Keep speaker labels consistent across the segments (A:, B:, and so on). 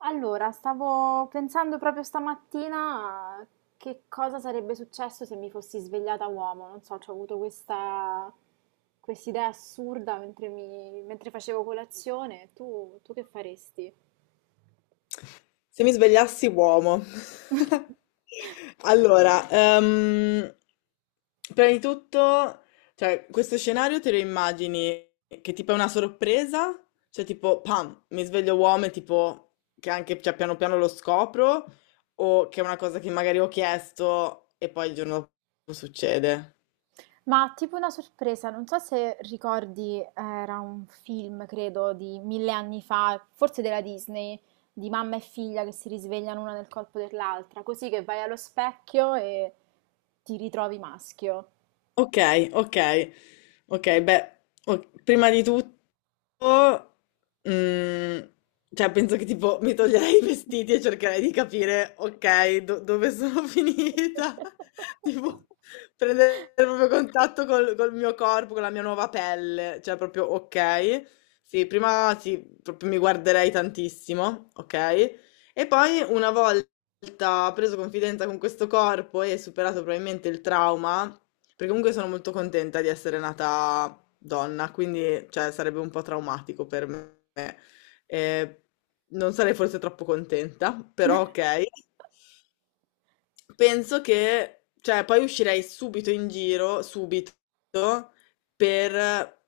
A: Allora, stavo pensando proprio stamattina a che cosa sarebbe successo se mi fossi svegliata uomo. Non so, ho avuto questa idea assurda mentre, mentre facevo colazione. Tu che faresti?
B: Se mi svegliassi uomo. Allora, ehm, prima di tutto, questo scenario te lo immagini che tipo è una sorpresa? Cioè tipo, pam, mi sveglio uomo e tipo che anche piano piano lo scopro o che è una cosa che magari ho chiesto e poi il giorno dopo succede?
A: Ma tipo una sorpresa, non so se ricordi, era un film, credo, di mille anni fa, forse della Disney, di mamma e figlia che si risvegliano una nel corpo dell'altra, così che vai allo specchio e ti ritrovi maschio.
B: Ok, ok, ok, beh, prima di tutto... Mm, penso che tipo mi toglierei i vestiti e cercherei di capire, ok, dove sono finita. Tipo, prendere proprio contatto col mio corpo, con la mia nuova pelle. Cioè, proprio, ok. Sì, prima sì, proprio mi guarderei tantissimo, ok? E poi una volta preso confidenza con questo corpo e superato probabilmente il trauma, perché comunque sono molto contenta di essere nata donna, quindi cioè, sarebbe un po' traumatico per me. Eh, non sarei forse troppo contenta, però ok. Penso che, cioè, poi uscirei subito in giro, subito, per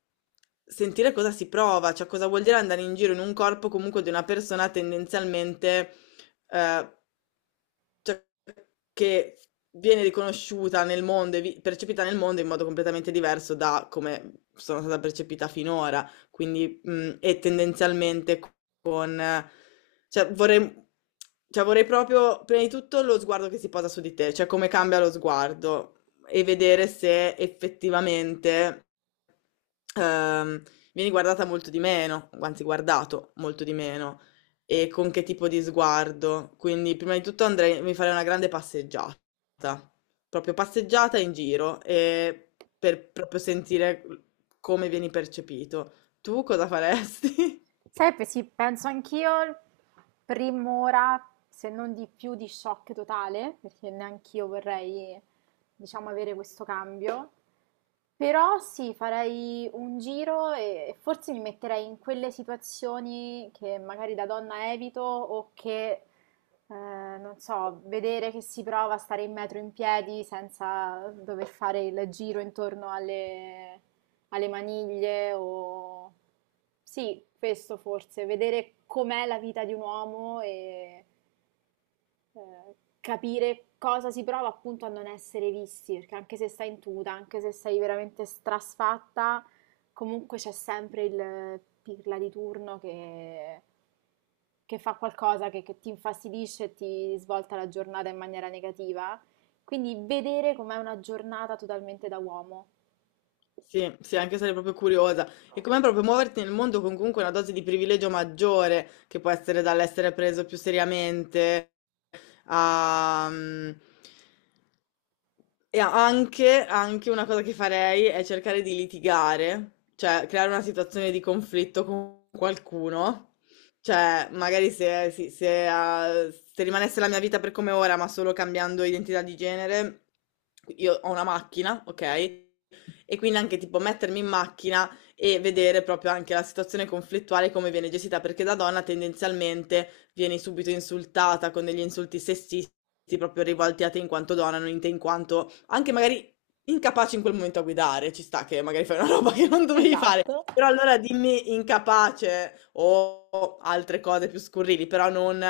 B: sentire cosa si prova, cioè cosa vuol dire andare in giro in un corpo comunque di una persona tendenzialmente eh, cioè, che viene riconosciuta nel mondo e percepita nel mondo in modo completamente diverso da come sono stata percepita finora, quindi e tendenzialmente con... eh, cioè vorrei, cioè vorrei proprio, prima di tutto, lo sguardo che si posa su di te, cioè come cambia lo sguardo e vedere se effettivamente ehm, vieni guardata molto di meno, anzi guardato molto di meno e con che tipo di sguardo. Quindi, prima di tutto andrei, mi farei una grande passeggiata, proprio passeggiata in giro, e per proprio sentire come vieni percepito. Tu cosa faresti?
A: Sai, sì, penso anch'io, prim'ora, se non di più, di shock totale, perché neanch'io vorrei, diciamo, avere questo cambio. Però sì, farei un giro e forse mi metterei in quelle situazioni che magari da donna evito o che, eh, non so, vedere che si prova a stare in metro in piedi senza dover fare il giro intorno alle maniglie o... Sì, questo forse, vedere com'è la vita di un uomo e capire cosa si prova appunto a non essere visti, perché anche se stai in tuta, anche se sei veramente strasfatta, comunque c'è sempre il pirla di turno che fa qualcosa che ti infastidisce e ti svolta la giornata in maniera negativa. Quindi vedere com'è una giornata totalmente da uomo.
B: Sì, sì, anche sarei proprio curiosa. E com'è proprio muoverti nel mondo con comunque una dose di privilegio maggiore, che può essere dall'essere preso più seriamente a... mm, E anche, anche una cosa che farei è cercare di litigare, cioè creare una situazione di conflitto con qualcuno. Cioè, magari se, si- se, ah, se rimanesse la mia vita per come ora, ma solo cambiando identità di genere, io ho una macchina, ok? E quindi anche tipo mettermi in macchina e vedere proprio anche la situazione conflittuale come viene gestita, perché da donna tendenzialmente vieni subito insultata con degli insulti sessisti, proprio rivolti a te in quanto donna, non in te in quanto anche magari incapace in quel momento a guidare, ci sta che magari fai una roba che non dovevi fare,
A: Esatto.
B: però allora dimmi incapace o altre cose più scurrili, però non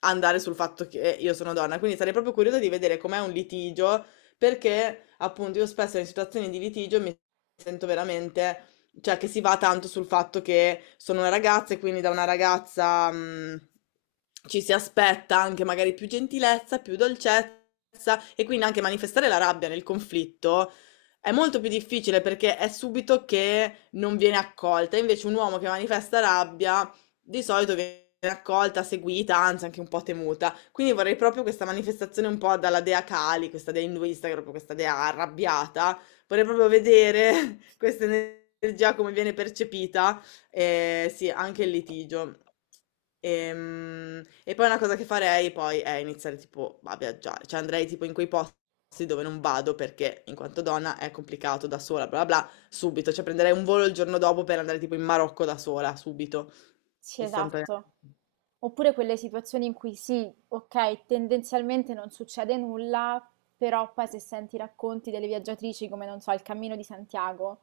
B: andare sul fatto che io sono donna. Quindi sarei proprio curiosa di vedere com'è un litigio, perché appunto io spesso in situazioni di litigio mi sento veramente cioè che si va tanto sul fatto che sono una ragazza e quindi da una ragazza ci si aspetta anche magari più gentilezza, più dolcezza e quindi anche manifestare la rabbia nel conflitto è molto più difficile perché è subito che non viene accolta, invece un uomo che manifesta rabbia di solito viene accolta, seguita, anzi anche un po' temuta. Quindi vorrei proprio questa manifestazione un po' dalla dea Kali, questa dea induista, che è proprio questa dea arrabbiata, vorrei proprio vedere questa energia come viene percepita, e sì, anche il litigio. E poi una cosa che farei poi è iniziare tipo a viaggiare, cioè andrei tipo in quei posti dove non vado perché in quanto donna è complicato da sola, bla bla bla, subito, cioè prenderei un volo il giorno dopo per andare tipo in Marocco da sola, subito,
A: Sì,
B: istantaneamente.
A: esatto. Oppure quelle situazioni in cui sì, ok, tendenzialmente non succede nulla, però poi se senti i racconti delle viaggiatrici, come non so, il Cammino di Santiago,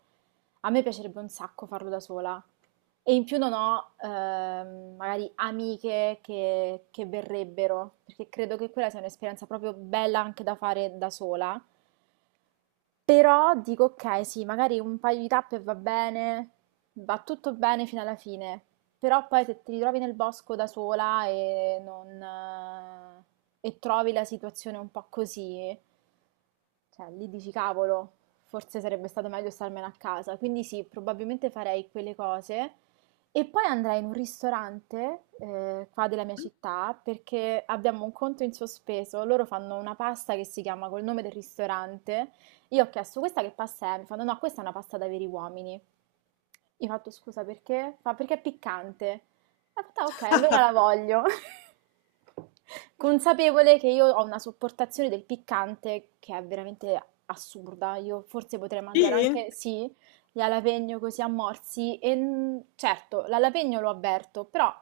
A: a me piacerebbe un sacco farlo da sola. E in più non ho magari amiche che verrebbero, perché credo che quella sia un'esperienza proprio bella anche da fare da sola. Però dico: "Okay, sì, magari un paio di tappe va bene, va tutto bene fino alla fine". Però poi se ti ritrovi nel bosco da sola e non e trovi la situazione un po' così, cioè lì dici: "Cavolo, forse sarebbe stato meglio starmene a casa". Quindi sì, probabilmente farei quelle cose e poi andrei in un ristorante, qua della mia città, perché abbiamo un conto in sospeso. Loro fanno una pasta che si chiama col nome del ristorante. Io ho chiesto: questa che pasta è? Mi fanno: no, no, questa è una pasta da veri uomini. Io ho fatto: scusa perché? Fa: perché è piccante. E ho fatto: "Ah, ok, allora la voglio". Consapevole che io ho una sopportazione del piccante che è veramente assurda. Io forse potrei mangiare
B: Sì,
A: anche, sì, gli alapegno così a morsi. E certo, l'alapegno lo avverto, però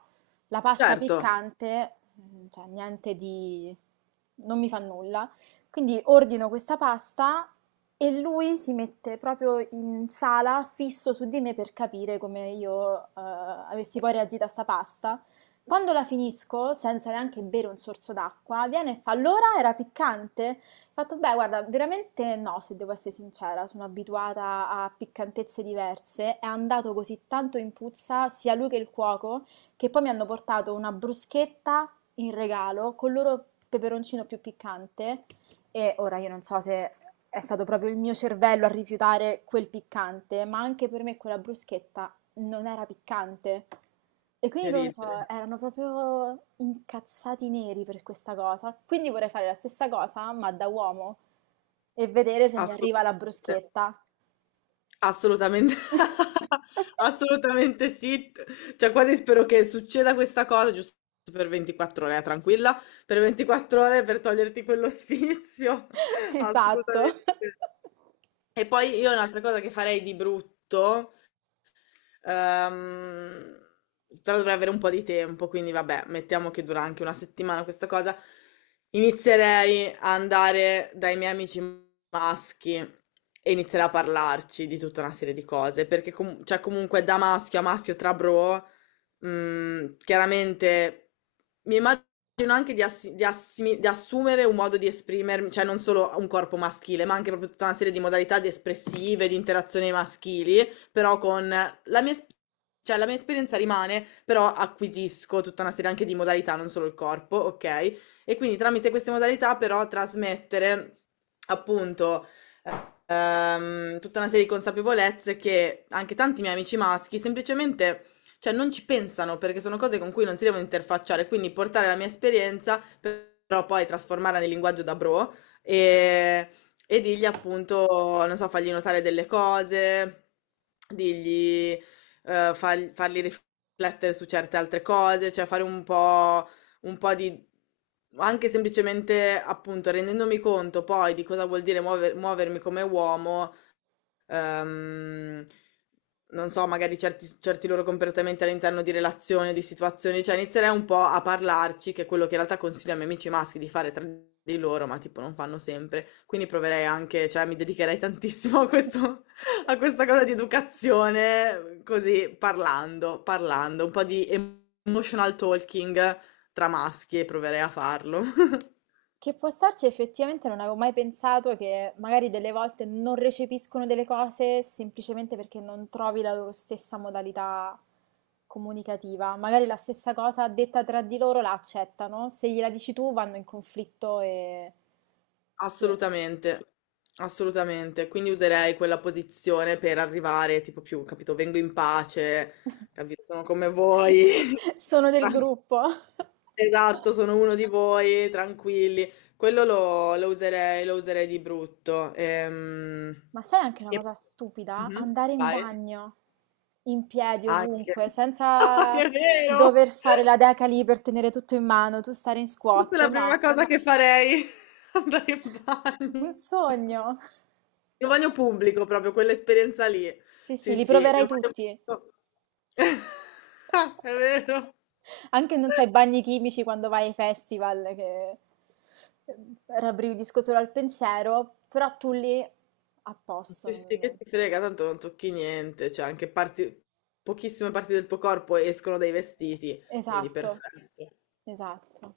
A: la pasta
B: certo,
A: piccante, mm, cioè niente di... non mi fa nulla. Quindi ordino questa pasta e lui si mette proprio in sala, fisso su di me per capire come io avessi poi reagito a sta pasta. Quando la finisco, senza neanche bere un sorso d'acqua, viene e fa: allora era piccante? Ho fatto: beh, guarda, veramente no, se devo essere sincera, sono abituata a piccantezze diverse. È andato così tanto in puzza, sia lui che il cuoco, che poi mi hanno portato una bruschetta in regalo con il loro peperoncino più piccante. E ora io non so se è stato proprio il mio cervello a rifiutare quel piccante, ma anche per me quella bruschetta non era piccante. E quindi
B: che
A: loro so,
B: ridere,
A: erano proprio incazzati neri per questa cosa. Quindi vorrei fare la stessa cosa, ma da uomo, e vedere se mi arriva la
B: assolutamente,
A: bruschetta.
B: assolutamente, assolutamente sì, cioè quasi spero che succeda questa cosa giusto per 24 ore, tranquilla, per 24 ore per toglierti quello spizio,
A: Esatto.
B: assolutamente. E poi io un'altra cosa che farei di brutto Ehm, però dovrei avere un po' di tempo, quindi vabbè, mettiamo che dura anche una settimana questa cosa. Inizierei a andare dai miei amici maschi e inizierei a parlarci di tutta una serie di cose, perché comunque da maschio a maschio tra bro, chiaramente mi immagino anche di assumere un modo di esprimermi, cioè non solo un corpo maschile, ma anche proprio tutta una serie di modalità di espressive, di interazioni maschili però con la la mia esperienza rimane, però acquisisco tutta una serie anche di modalità, non solo il corpo, ok? E quindi tramite queste modalità però trasmettere appunto tutta una serie di consapevolezze che anche tanti miei amici maschi semplicemente, cioè, non ci pensano perché sono cose con cui non si devono interfacciare, quindi portare la mia esperienza, però poi trasformarla nel linguaggio da bro e, e dirgli appunto, non so, fargli notare delle cose, dirgli, fargli riflettere su certe altre cose, cioè fare un po' un po' di... anche semplicemente appunto rendendomi conto poi di cosa vuol dire muovermi come uomo ehm, non so, magari certi loro comportamenti all'interno di relazioni, di situazioni, cioè inizierei un po' a parlarci, che è quello che in realtà consiglio ai miei amici maschi di fare tra di loro, ma tipo non fanno sempre. Quindi proverei anche, cioè mi dedicherei tantissimo a questo, a questa cosa di educazione, così parlando, parlando, un po' di emotional talking tra maschi e proverei a farlo.
A: Che può starci. Effettivamente non avevo mai pensato che magari delle volte non recepiscono delle cose semplicemente perché non trovi la loro stessa modalità comunicativa. Magari la stessa cosa detta tra di loro la accettano, se gliela dici tu vanno in conflitto e... Sì.
B: Assolutamente, assolutamente. Quindi userei quella posizione per arrivare tipo più, capito, vengo in pace, capito, sono come voi.
A: Sono del
B: Tran-
A: gruppo.
B: Esatto, sono uno di voi, tranquilli. Quello lo userei di brutto.
A: Ma sai anche una
B: E...
A: cosa stupida?
B: Mhm.
A: Andare in
B: Vai.
A: bagno in piedi
B: Anche.
A: ovunque, senza
B: È vero!
A: dover fare la deca lì per tenere tutto in mano, tu stare in
B: Questa è
A: squat,
B: la prima
A: no.
B: cosa che farei, andare in
A: Un
B: bagno.
A: sogno.
B: In un bagno pubblico proprio, quell'esperienza lì.
A: Sì, sì,
B: Sì,
A: li
B: sì, in un
A: proverai
B: bagno
A: tutti.
B: pubblico. È vero.
A: Anche, non so, i bagni chimici quando vai ai festival, che eh, rabbrividisco solo al pensiero, però tu lì a posto.
B: Sì, sì, che ti frega, tanto non tocchi niente, cioè anche parti, pochissime parti del tuo corpo escono dai vestiti, quindi
A: Esatto,
B: perfetto.
A: esatto.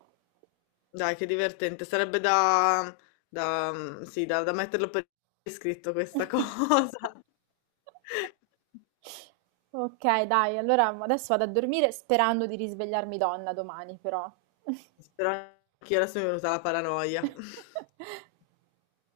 B: Dai, che divertente, sarebbe da, da, sì, da, da metterlo per iscritto questa cosa.
A: Okay, dai, allora adesso vado a dormire sperando di risvegliarmi donna domani però.
B: Spero anche io adesso mi è venuta la paranoia.